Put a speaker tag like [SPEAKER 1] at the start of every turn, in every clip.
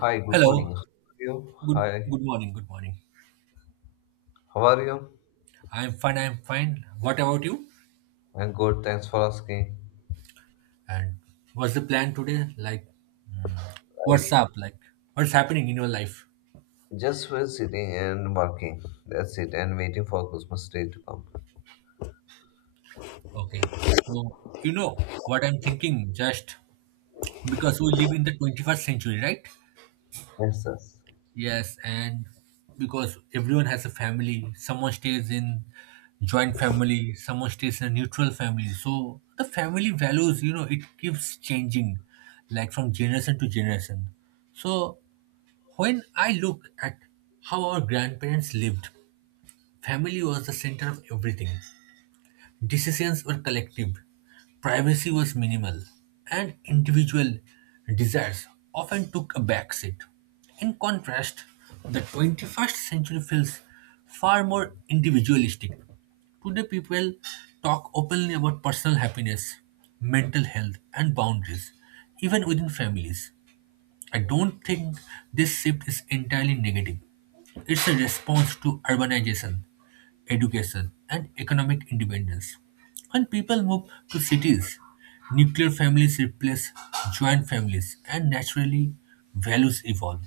[SPEAKER 1] Hi, good
[SPEAKER 2] Hello.
[SPEAKER 1] morning. How are you?
[SPEAKER 2] Good
[SPEAKER 1] Hi,
[SPEAKER 2] good morning. Good morning.
[SPEAKER 1] how are you?
[SPEAKER 2] I'm fine. I'm fine. What about you?
[SPEAKER 1] I'm good, thanks for asking.
[SPEAKER 2] And what's the plan today? Like
[SPEAKER 1] I
[SPEAKER 2] what's up? Like what's happening in your life?
[SPEAKER 1] just was sitting and working. That's it, and waiting for Christmas Day to come.
[SPEAKER 2] Okay. So you know what I'm thinking just because we live in the 21st century, right?
[SPEAKER 1] Yes, yes.
[SPEAKER 2] Yes, and because everyone has a family, someone stays in joint family, someone stays in a neutral family. So the family values, it keeps changing like from generation to generation. So when I look at how our grandparents lived, family was the center of everything. Decisions were collective, privacy was minimal, and individual desires often took a backseat. In contrast, the 21st century feels far more individualistic. Today, people talk openly about personal happiness, mental health, and boundaries, even within families. I don't think this shift is entirely negative. It's a response to urbanization, education, and economic independence. When people move to cities, nuclear families replace joint families, and naturally, values evolve.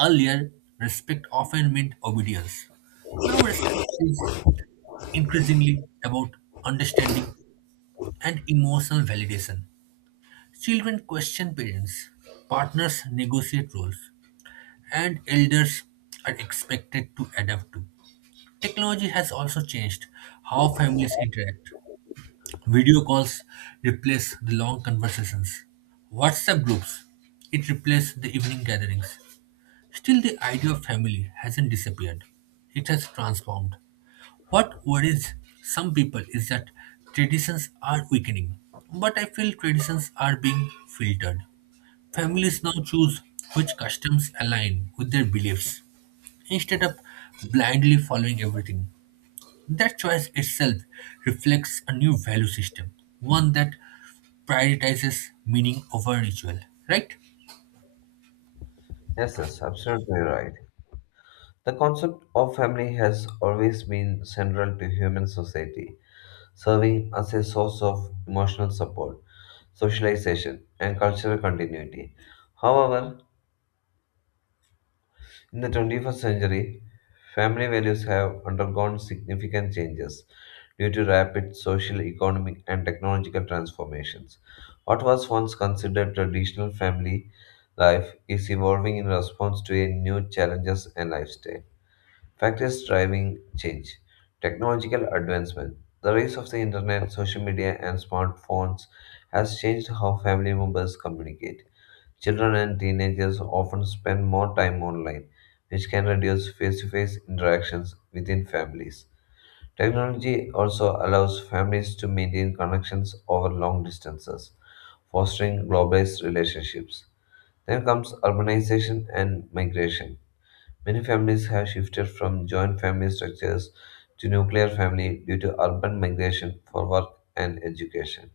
[SPEAKER 2] Earlier, respect often meant obedience. Now, respect is increasingly about understanding and emotional validation. Children question parents, partners negotiate roles, and elders are expected to adapt to. Technology has also changed how families interact. Video calls replace the long conversations. WhatsApp groups, it replaced the evening gatherings. Still, the idea of family hasn't disappeared. It has transformed. What worries some people is that traditions are weakening, but I feel traditions are being filtered. Families now choose which customs align with their beliefs instead of blindly following everything. That choice itself reflects a new value system, one that prioritizes meaning over ritual, right?
[SPEAKER 1] Yes, yes, absolutely right. The concept of family has always been central to human society, serving as a source of emotional support, socialization, and cultural continuity. However, in the 21st century, family values have undergone significant changes due to rapid social, economic, and technological transformations. What was once considered traditional family life is evolving in response to a new challenges and lifestyle. Factors driving change technological advancement. The rise of the internet, social media, and smartphones has changed how family members communicate. Children and teenagers often spend more time online, which can reduce face to face interactions within families. Technology also allows families to maintain connections over long distances, fostering globalized relationships. Then comes urbanization and migration. Many families have shifted from joint family structures to nuclear family due to urban migration for work and education.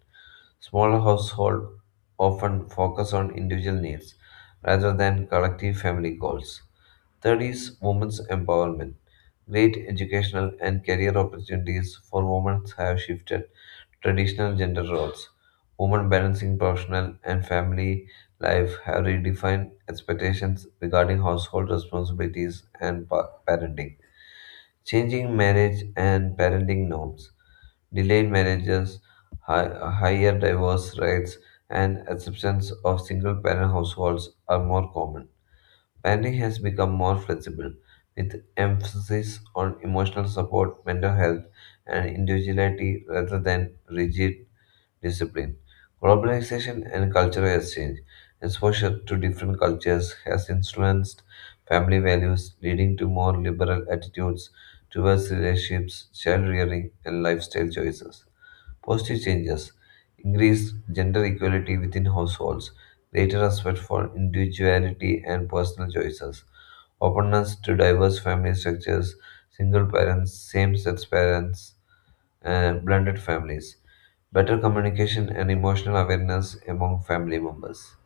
[SPEAKER 1] Smaller households often focus on individual needs rather than collective family goals. Third is women's empowerment. Great educational and career opportunities for women have shifted traditional gender roles. Women balancing professional and family life have redefined expectations regarding household responsibilities and parenting, changing marriage and parenting norms delayed marriages, higher divorce rates, and acceptance of single parent households are more common. Parenting has become more flexible, with emphasis on emotional support, mental health, and individuality rather than rigid discipline. Globalization and cultural exchange, exposure to different cultures, has influenced family values, leading to more liberal attitudes towards relationships, child rearing, and lifestyle choices. Positive changes increased gender equality within households, greater respect for individuality and personal choices, openness to diverse family structures, single parents, same sex parents, and blended families, better communication and emotional awareness among family members.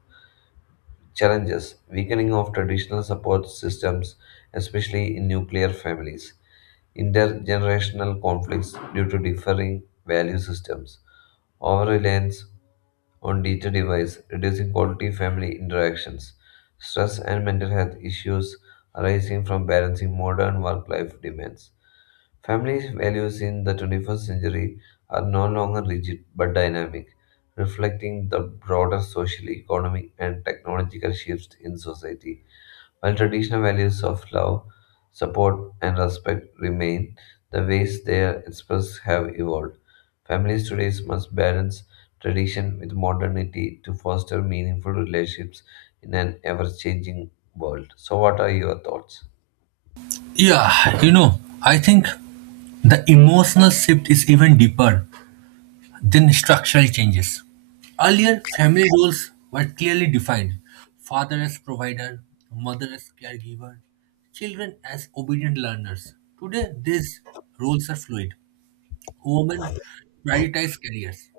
[SPEAKER 1] Challenges Weakening of traditional support systems, especially in nuclear families, intergenerational conflicts due to differing value systems, over reliance on digital device, reducing quality family interactions. Stress and mental health issues arising from balancing modern work life demands. Family values in the 21st century are no longer rigid but dynamic, reflecting the broader social, economic, and technological shifts in society. While traditional values of love, support, and respect remain, the ways they are expressed have evolved. Families today must balance tradition with modernity to foster meaningful relationships in an ever changing world. So, what are your thoughts?
[SPEAKER 2] Yeah, you know, I think the emotional shift is even deeper than structural changes. Earlier, family roles were clearly defined father as provider, mother as caregiver, children as obedient learners. Today, these roles are fluid. Women prioritize careers.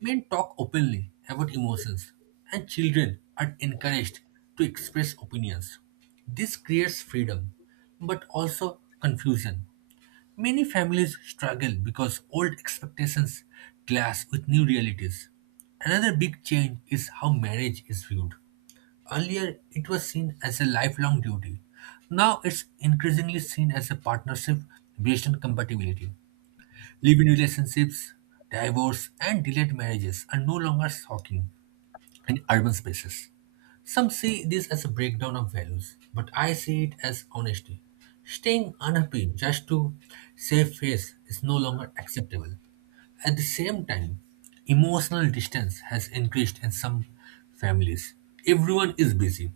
[SPEAKER 2] Men talk openly about emotions, and children are encouraged to express opinions. This creates freedom, but also confusion. Many families struggle because old expectations clash with new realities. Another big change is how marriage is viewed. Earlier, it was seen as a lifelong duty. Now, it's increasingly seen as a partnership based on compatibility. Live-in relationships, divorce, and delayed marriages are no longer shocking in urban spaces. Some see this as a breakdown of values, but I see it as honesty. Staying unhappy just to save face is no longer acceptable. At the same time, emotional distance has increased in some families. Everyone is busy,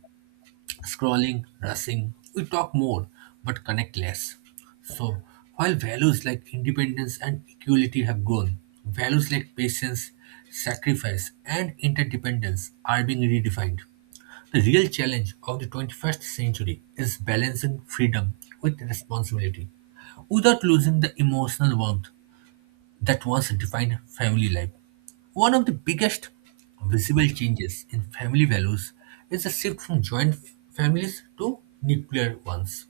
[SPEAKER 2] scrolling, rushing, we talk more but connect less. So, while values like independence and equality have grown, values like patience, sacrifice, and interdependence are being redefined. The real challenge of the 21st century is balancing freedom with responsibility without losing the emotional warmth that once defined family life. One of the biggest visible changes in family values is the shift from joint families to nuclear ones.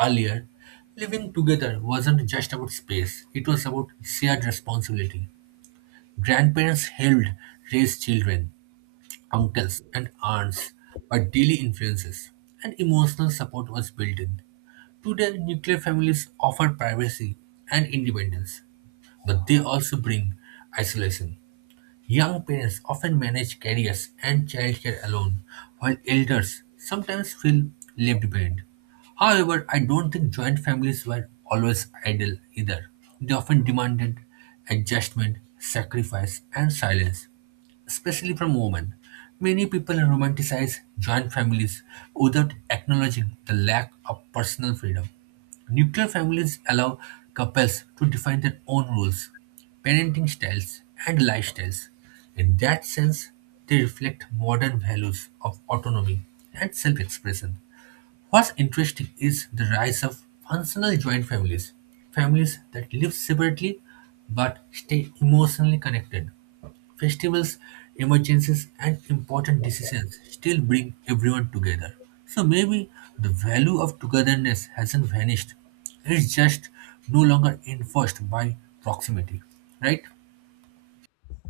[SPEAKER 2] Earlier, living together wasn't just about space, it was about shared responsibility. Grandparents helped raise children, uncles and aunts were daily influences, and emotional support was built in. Today, nuclear families offer privacy and independence, but they also bring isolation. Young parents often manage careers and childcare alone, while elders sometimes feel left behind. However, I don't think joint families were always ideal either. They often demanded adjustment, sacrifice, and silence, especially from women. Many people romanticize joint families without acknowledging the lack of personal freedom. Nuclear families allow couples to define their own rules, parenting styles, and lifestyles. In that sense, they reflect modern values of autonomy and self expression. What's interesting is the rise of functional joint families, families that live separately but stay emotionally connected. Festivals, emergencies, and important decisions still bring everyone together. So maybe the value of togetherness hasn't vanished. It's just no longer enforced by proximity, right?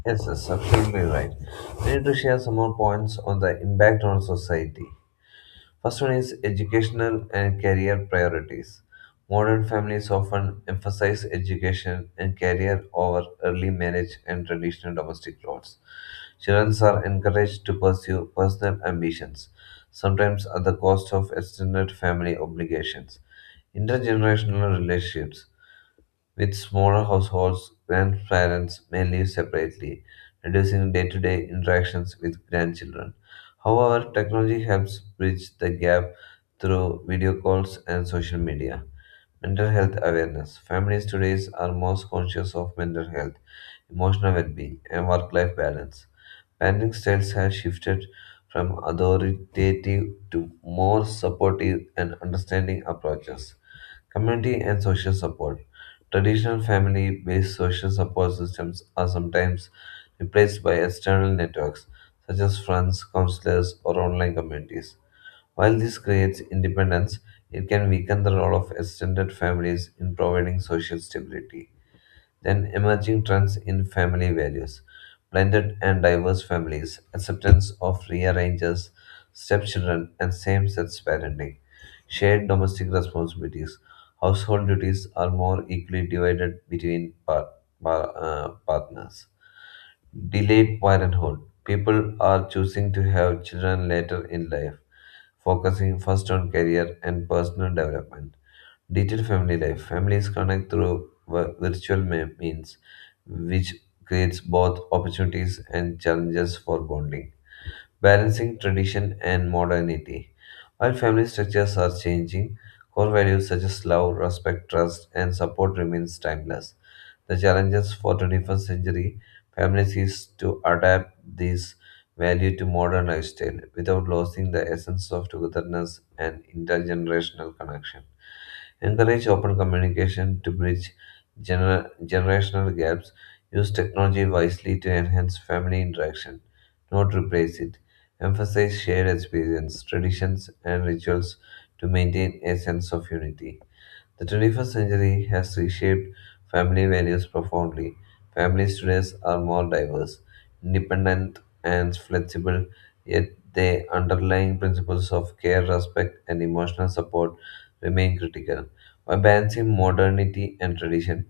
[SPEAKER 1] Yes, that's absolutely right. We need to share some more points on the impact on society. First one is educational and career priorities. Modern families often emphasize education and career over early marriage and traditional domestic roles. Children are encouraged to pursue personal ambitions, sometimes at the cost of extended family obligations. Intergenerational relationships. With smaller households, grandparents may live separately, reducing day to day interactions with grandchildren. However, technology helps bridge the gap through video calls and social media. Mental health awareness. Families today are most conscious of mental health, emotional well being, and work life balance. Parenting styles have shifted from authoritative to more supportive and understanding approaches. Community and social support. Traditional family based social support systems are sometimes replaced by external networks such as friends, counselors, or online communities. While this creates independence, it can weaken the role of extended families in providing social stability. Then emerging trends in family values, blended and diverse families, acceptance of rearrangers, stepchildren, and same sex parenting, shared domestic responsibilities, household duties are more equally divided between partners. Delayed parenthood, people are choosing to have children later in life, focusing first on career and personal development Digital family life. Families connect through virtual means, which creates both opportunities and challenges for bonding. Balancing tradition and modernity. While family structures are changing, core values such as love, respect, trust, and support remains timeless. The challenges for 21st century families is to adapt this value to modern lifestyle without losing the essence of togetherness and intergenerational connection. Encourage open communication to bridge generational gaps. Use technology wisely to enhance family interaction, not replace it. Emphasize shared experience, traditions, and rituals to maintain a sense of unity. The 21st century has reshaped family values profoundly. Families today are more diverse, independent, and flexible, yet the underlying principles of care, respect, and emotional support remain critical. By balancing modernity and tradition,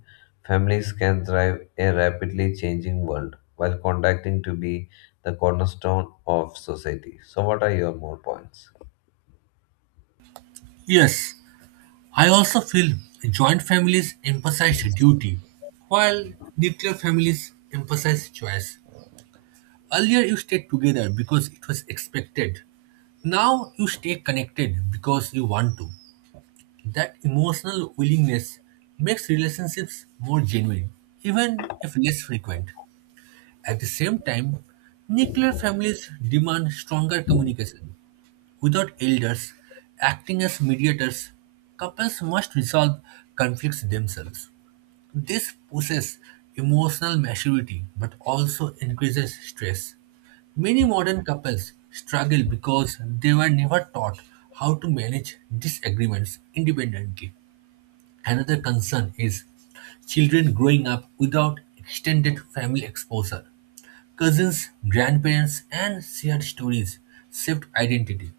[SPEAKER 1] families can thrive in a rapidly changing world while contacting to be the cornerstone of society. So, what are your more points?
[SPEAKER 2] Yes, I also feel joint families emphasize duty, while nuclear families emphasize choice. Earlier, you stayed together because it was expected. Now you stay connected because you want to. That emotional willingness makes relationships more genuine, even if less frequent. At the same time, nuclear families demand stronger communication. Without elders acting as mediators, couples must resolve conflicts themselves. This pushes emotional maturity but also increases stress. Many modern couples struggle because they were never taught how to manage disagreements independently. Another concern is children growing up without extended family exposure. Cousins, grandparents, and shared stories shape identity.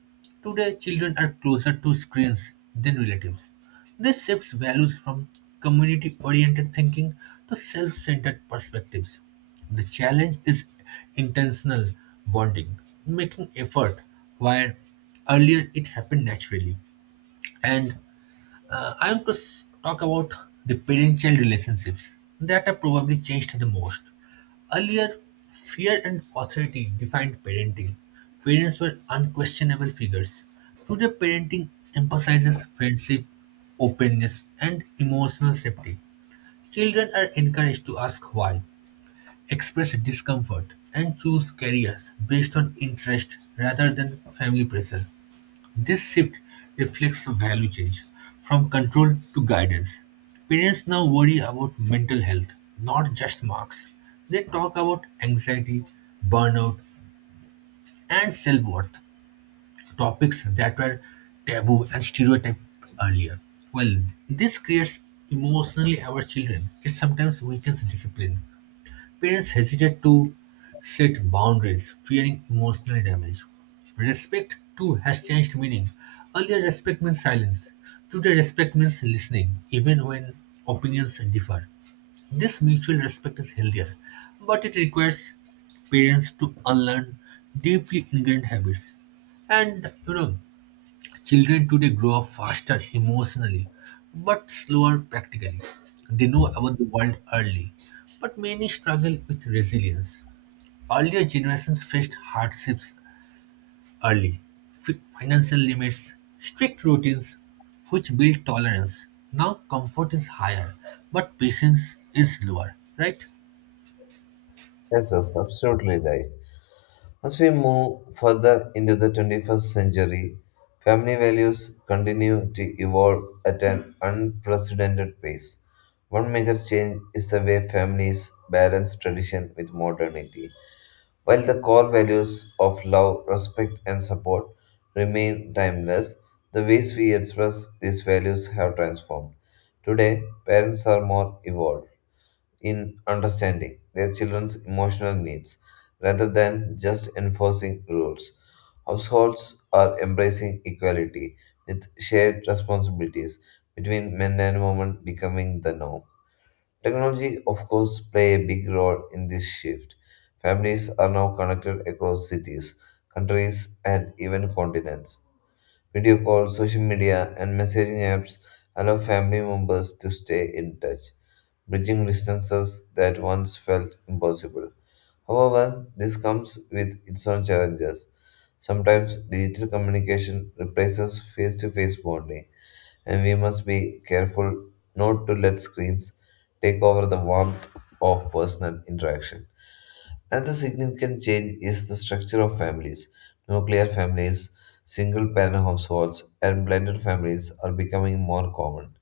[SPEAKER 2] Today, children are closer to screens than relatives. This shifts values from community oriented thinking to self centered perspectives. The challenge is intentional bonding, making effort where earlier it happened naturally. And I want to talk about the parent-child relationships that have probably changed the most. Earlier, fear and authority defined parenting. Parents were unquestionable figures. Today, parenting emphasizes friendship, openness, and emotional safety. Children are encouraged to ask why, express discomfort, and choose careers based on interest rather than family pressure. This shift reflects a value change from control to guidance. Parents now worry about mental health, not just marks. They talk about anxiety, burnout, and self worth, topics that were taboo and stereotyped earlier. Well, this creates emotionally our children. It sometimes weakens discipline. Parents hesitate to set boundaries, fearing emotional damage. Respect too has changed meaning. Earlier, respect means silence. Today, respect means listening, even when opinions differ. This mutual respect is healthier, but it requires parents to unlearn deeply ingrained habits. And children today grow up faster emotionally, but slower practically. They know about the world early, but many struggle with resilience. Earlier generations faced hardships early, financial limits, strict routines, which build tolerance. Now comfort is higher, but patience is lower, right?
[SPEAKER 1] Yes, that's absolutely right. As we move further into the 21st century, family values continue to evolve at an unprecedented pace. One major change is the way families balance tradition with modernity. While the core values of love, respect, and support remain timeless, the ways we express these values have transformed. Today, parents are more evolved in understanding their children's emotional needs rather than just enforcing rules. Households are embracing equality with shared responsibilities between men and women becoming the norm. Technology, of course, play a big role in this shift. Families are now connected across cities, countries, and even continents. Video calls, social media, and messaging apps allow family members to stay in touch, bridging distances that once felt impossible. However, this comes with its own challenges. Sometimes digital communication replaces face to face bonding, and we must be careful not to let screens take over the warmth of personal interaction. Another significant change is the structure of families. Nuclear families, single parent households, and blended families are becoming more common.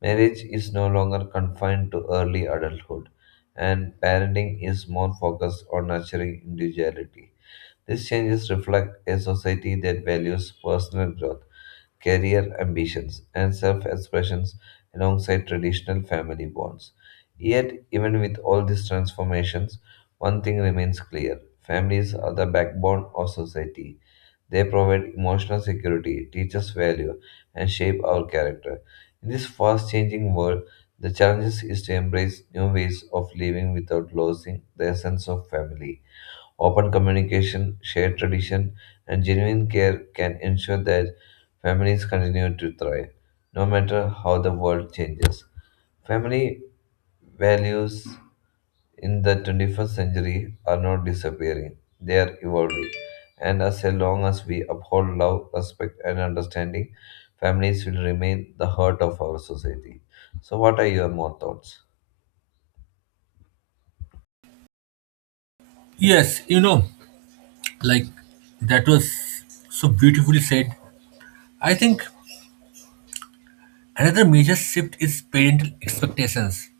[SPEAKER 1] Marriage is no longer confined to early adulthood, and parenting is more focused on nurturing individuality. These changes reflect a society that values personal growth career ambitions, and self expressions alongside traditional family bonds. Yet, even with all these transformations, one thing remains clear families are the backbone of society. They provide emotional security, teach us value, and shape our character. In this fast changing world, the challenge is to embrace new ways of living without losing the essence of family. Open communication, shared tradition, and genuine care can ensure that families continue to thrive, no matter how the world changes. Family values in the 21st century are not disappearing, they are evolving. And as long as we uphold love, respect, and understanding, families will remain the heart of our society. So, what are your more thoughts?
[SPEAKER 2] Yes, like that was so beautifully said. I think another major shift is parental expectations.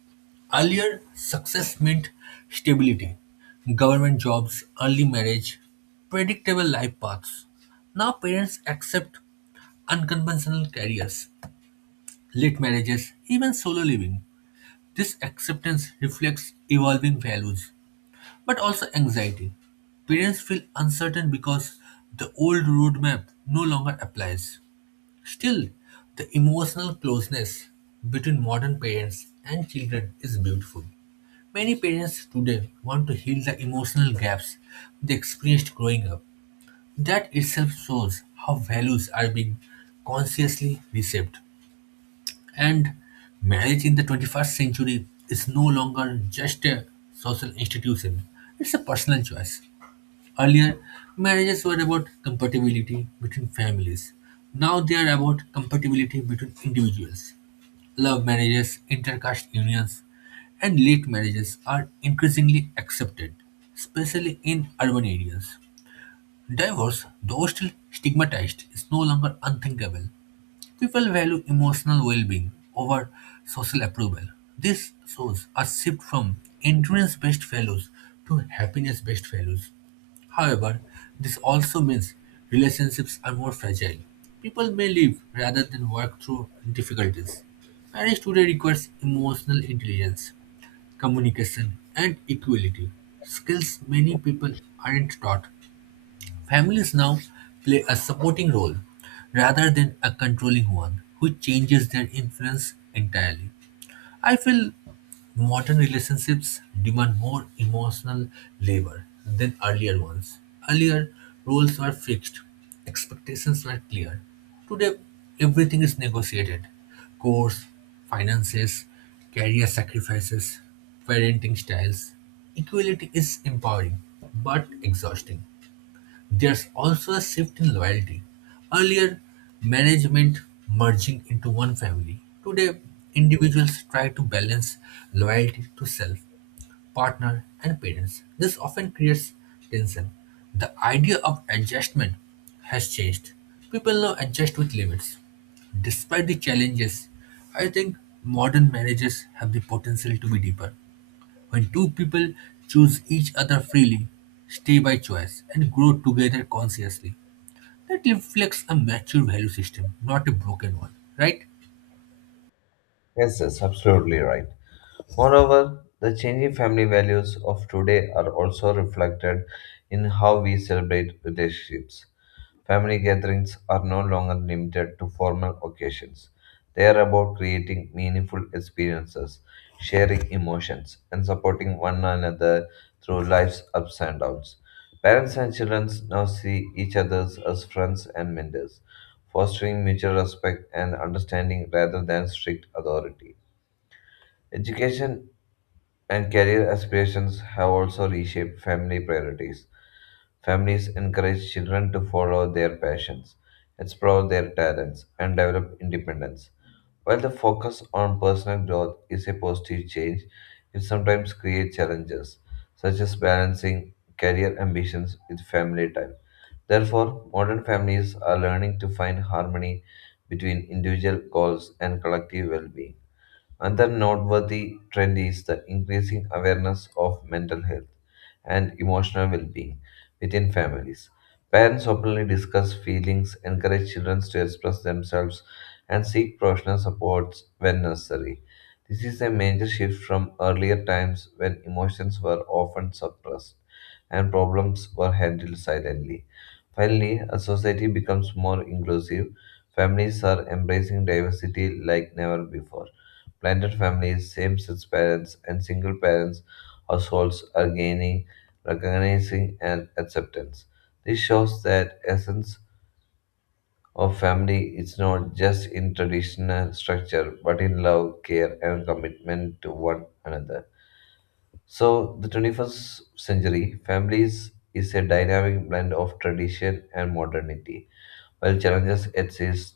[SPEAKER 2] Earlier, success meant stability, government jobs, early marriage, predictable life paths. Now, parents accept unconventional careers, late marriages, even solo living. This acceptance reflects evolving values, but also anxiety. Parents feel uncertain because the old roadmap no longer applies. Still, the emotional closeness between modern parents and children is beautiful. Many parents today want to heal the emotional gaps they experienced growing up. That itself shows how values are being consciously reshaped. And marriage in the 21st century is no longer just a social institution, it's a personal choice. Earlier, marriages were about compatibility between families. Now they are about compatibility between individuals. Love marriages, intercaste unions, and late marriages are increasingly accepted, especially in urban areas. Divorce, though still stigmatized, is no longer unthinkable. People value emotional well being over social approval. This shows a shift from endurance based values to happiness based values. However, this also means relationships are more fragile. People may live rather than work through difficulties. Marriage today requires emotional intelligence, communication, and equality, skills many people aren't taught. Families now play a supporting role rather than a controlling one, which changes their influence entirely. I feel modern relationships demand more emotional labor than earlier ones. Earlier, roles were fixed, expectations were clear. Today, everything is negotiated course, finances, career sacrifices, parenting styles. Equality is empowering but exhausting. There's also a shift in loyalty. Earlier, marriage meant merging into one family. Today, individuals try to balance loyalty to self, partner, and parents. This often creates tension. The idea of adjustment has changed. People now adjust with limits. Despite the challenges, I think modern marriages have the potential to be deeper. When two people choose each other freely, stay by choice, and grow together consciously, that reflects a mature value system, not a broken one, right?
[SPEAKER 1] Yes, that's absolutely right. Moreover, the changing family values of today are also reflected in how we celebrate relationships. Family gatherings are no longer limited to formal occasions. They are about creating meaningful experiences, sharing emotions, and supporting one another through life's ups and downs. Parents and children now see each other as friends and mentors, fostering mutual respect and understanding rather than strict authority. Education and career aspirations have also reshaped family priorities. Families encourage children to follow their passions, explore their talents, and develop independence. While the focus on personal growth is a positive change, it sometimes creates challenges, such as balancing career ambitions with family time. Therefore, modern families are learning to find harmony between individual goals and collective well being. Another noteworthy trend is the increasing awareness of mental health and emotional well being within families. Parents openly discuss feelings, encourage children to express themselves, and seek professional support when necessary. This is a major shift from earlier times when emotions were often suppressed and problems were handled silently. Finally, as society becomes more inclusive, families are embracing diversity like never before Blended families, same sex parents, and single parents households are gaining recognizing and acceptance. This shows that essence of family is not just in traditional structure but in love, care and commitment to one another. So the 21st century families is a dynamic blend of tradition and modernity. While challenges exist,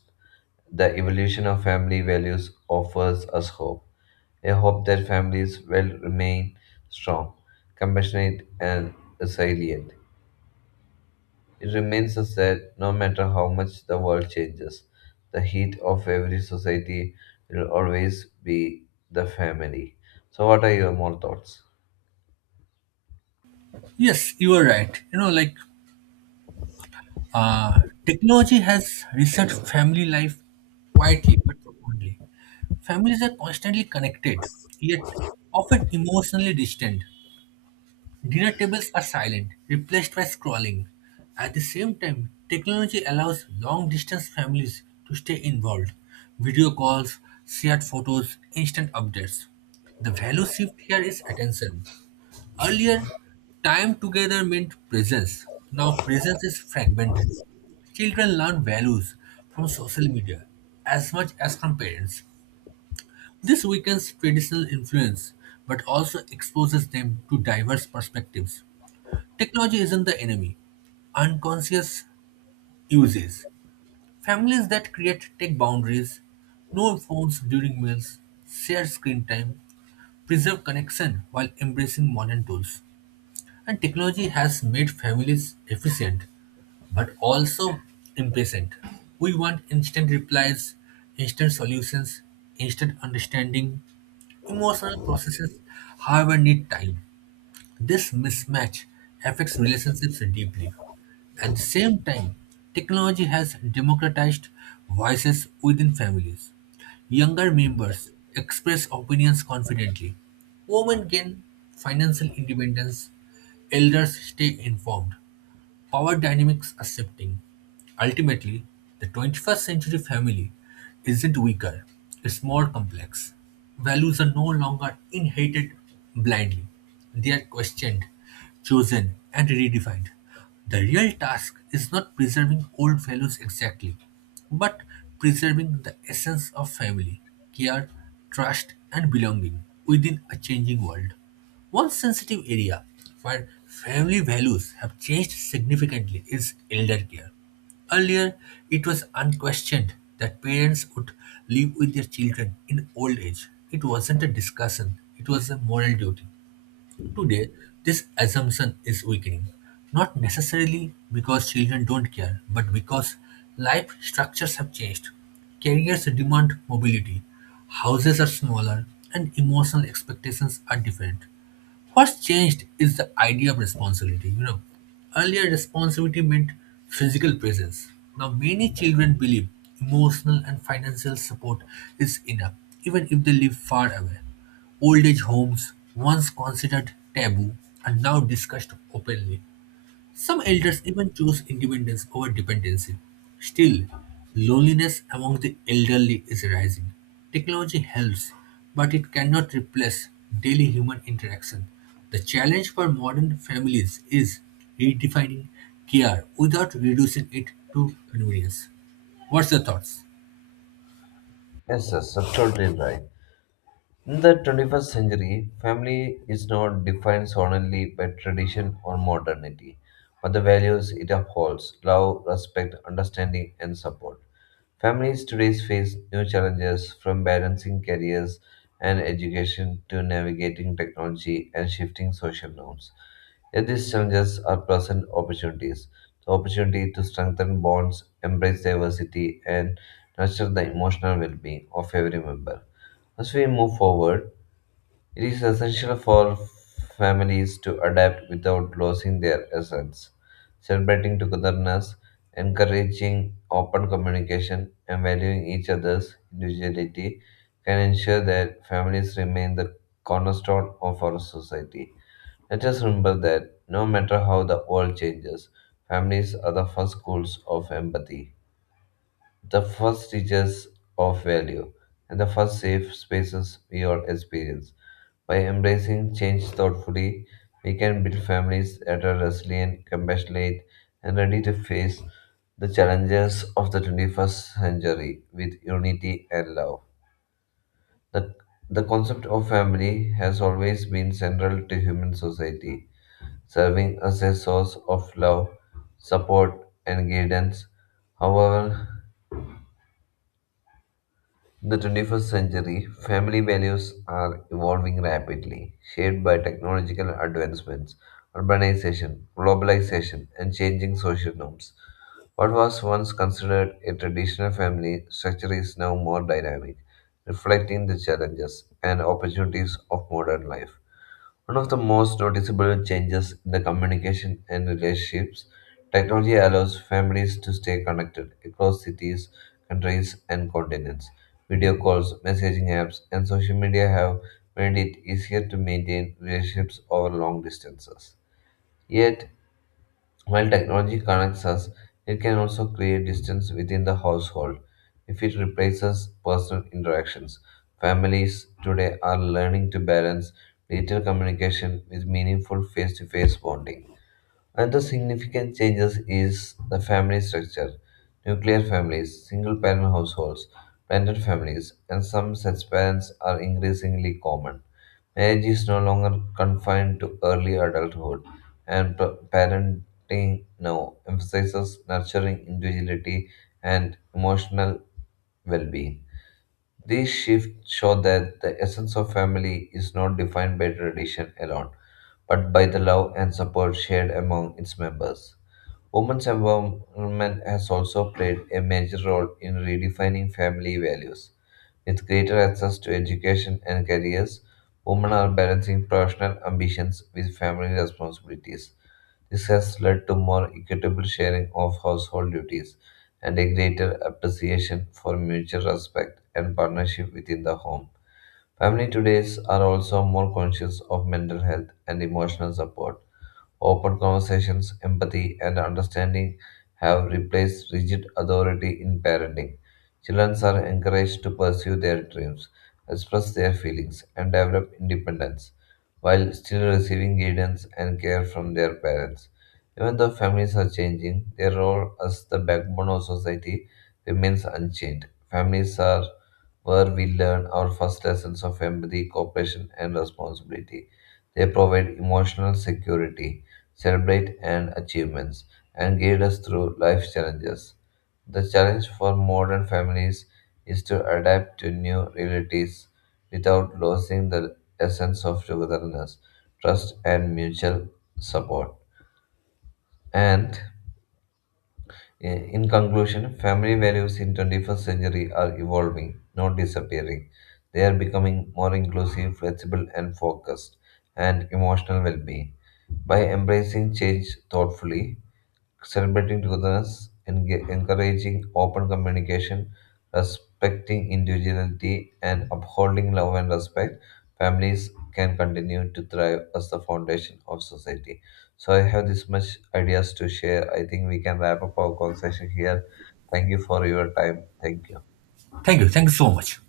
[SPEAKER 1] the evolution of family values offers us hope. I hope that families will remain strong, compassionate, and resilient. It remains us that no matter how much the world changes, the heat of every society will always be the family. So, what are your more thoughts?
[SPEAKER 2] Yes, you are right. Like technology has reset family life quietly but profoundly. Families are constantly connected, yet often emotionally distant. Dinner tables are silent, replaced by scrolling. At the same time, technology allows long distance families to stay involved. Video calls, shared photos, instant updates. The value shift here is attention. Earlier, time together meant presence. Now, presence is fragmented. Children learn values from social media as much as from parents. This weakens traditional influence but also exposes them to diverse perspectives. Technology isn't the enemy. Unconscious uses. Families that create tech boundaries, no phones during meals, share screen time, preserve connection while embracing modern tools. And technology has made families efficient but also impatient. We want instant replies, instant solutions, instant understanding. Emotional processes, however, need time. This mismatch affects relationships deeply. At the same time, technology has democratized voices within families. Younger members express opinions confidently. Women gain financial independence. Elders stay informed. Power dynamics are shifting. Ultimately, the 21st century family isn't weaker, it's more complex. Values are no longer inherited blindly, they are questioned, chosen, and redefined. The real task is not preserving old values exactly, but preserving the essence of family, care, trust, and belonging within a changing world. One sensitive area where family values have changed significantly is elder care. Earlier, it was unquestioned that parents would live with their children in old age. It wasn't a discussion, it was a moral duty. Today, this assumption is weakening, not necessarily because children don't care, but because life structures have changed. Careers demand mobility, houses are smaller, and emotional expectations are different. What's changed is the idea of responsibility. You know, earlier responsibility meant physical presence. Now, many children believe emotional and financial support is enough, even if they live far away. Old age homes, once considered taboo, are now discussed openly. Some elders even choose independence over dependency. Still, loneliness among the elderly is rising. Technology helps, but it cannot replace daily human interaction. The challenge for modern families is redefining care without reducing it to convenience. What's your thoughts?
[SPEAKER 1] Yes, yes, absolutely right. In the 21st century, family is not defined solely by tradition or modernity, but the values it upholds love, respect, understanding, and support. Families today face new challenges from balancing careers and education to navigating technology and shifting social norms. Yet these challenges are present opportunities the opportunity to strengthen bonds, embrace diversity, and nurture the emotional well being of every member. As we move forward, it is essential for families to adapt without losing their essence, celebrating togetherness, encouraging open communication, and valuing each other's individuality can ensure that families remain the cornerstone of our society. Let us remember that no matter how the world changes, families are the first schools of empathy, the first teachers of value, and the first safe spaces we all experience. By embracing change thoughtfully, we can build families that are resilient, compassionate, and ready to face the challenges of the 21st century with unity and love. The, the concept of family has always been central to human society, serving as a source of love, support, and guidance. However, in the 21st century, family values are evolving rapidly, shaped by technological advancements, urbanization, globalization, and changing social norms. What was once considered a traditional family structure is now more dynamic, reflecting the challenges and opportunities of modern life. One of the most noticeable changes in the communication and relationships, technology allows families to stay connected across cities, countries, and continents. Video calls, messaging apps, and social media have made it easier to maintain relationships over long distances. Yet, while technology connects us, it can also create distance within the household if it replaces personal interactions. Families today are learning to balance digital communication with meaningful face to face bonding. Another significant changes is the family structure. Nuclear families, single parent households, blended families, and some such parents are increasingly common. Marriage is no longer confined to early adulthood, and parenting now emphasizes nurturing individuality and emotional well being. These shifts show that the essence of family is not defined by tradition alone, but by the love and support shared among its members. Women's empowerment has also played a major role in redefining family values. With greater access to education and careers, women are balancing professional ambitions with family responsibilities. This has led to more equitable sharing of household duties and a greater appreciation for mutual respect and partnership within the home. Family today are also more conscious of mental health and emotional support Open conversations, empathy, and understanding have replaced rigid authority in parenting. Children are encouraged to pursue their dreams, express their feelings, and develop independence while still receiving guidance and care from their parents. Even though families are changing, their role as the backbone of society remains unchanged. Families are where we learn our first lessons of empathy, cooperation, and responsibility. They provide emotional security celebrate and achievements, and guide us through life's challenges. The challenge for modern families is to adapt to new realities without losing the essence of togetherness, trust, and mutual support. And in conclusion, family values in 21st century are evolving, not disappearing. They are becoming more inclusive, flexible, and focused, and emotional well-being. By embracing change thoughtfully, celebrating togetherness, encouraging open communication, respecting individuality, and upholding love and respect, families can continue to thrive as the foundation of society. So I have this much ideas to share. I think we can wrap up our conversation here. Thank you for your time. Thank you.
[SPEAKER 2] Thank you. Thank you so much.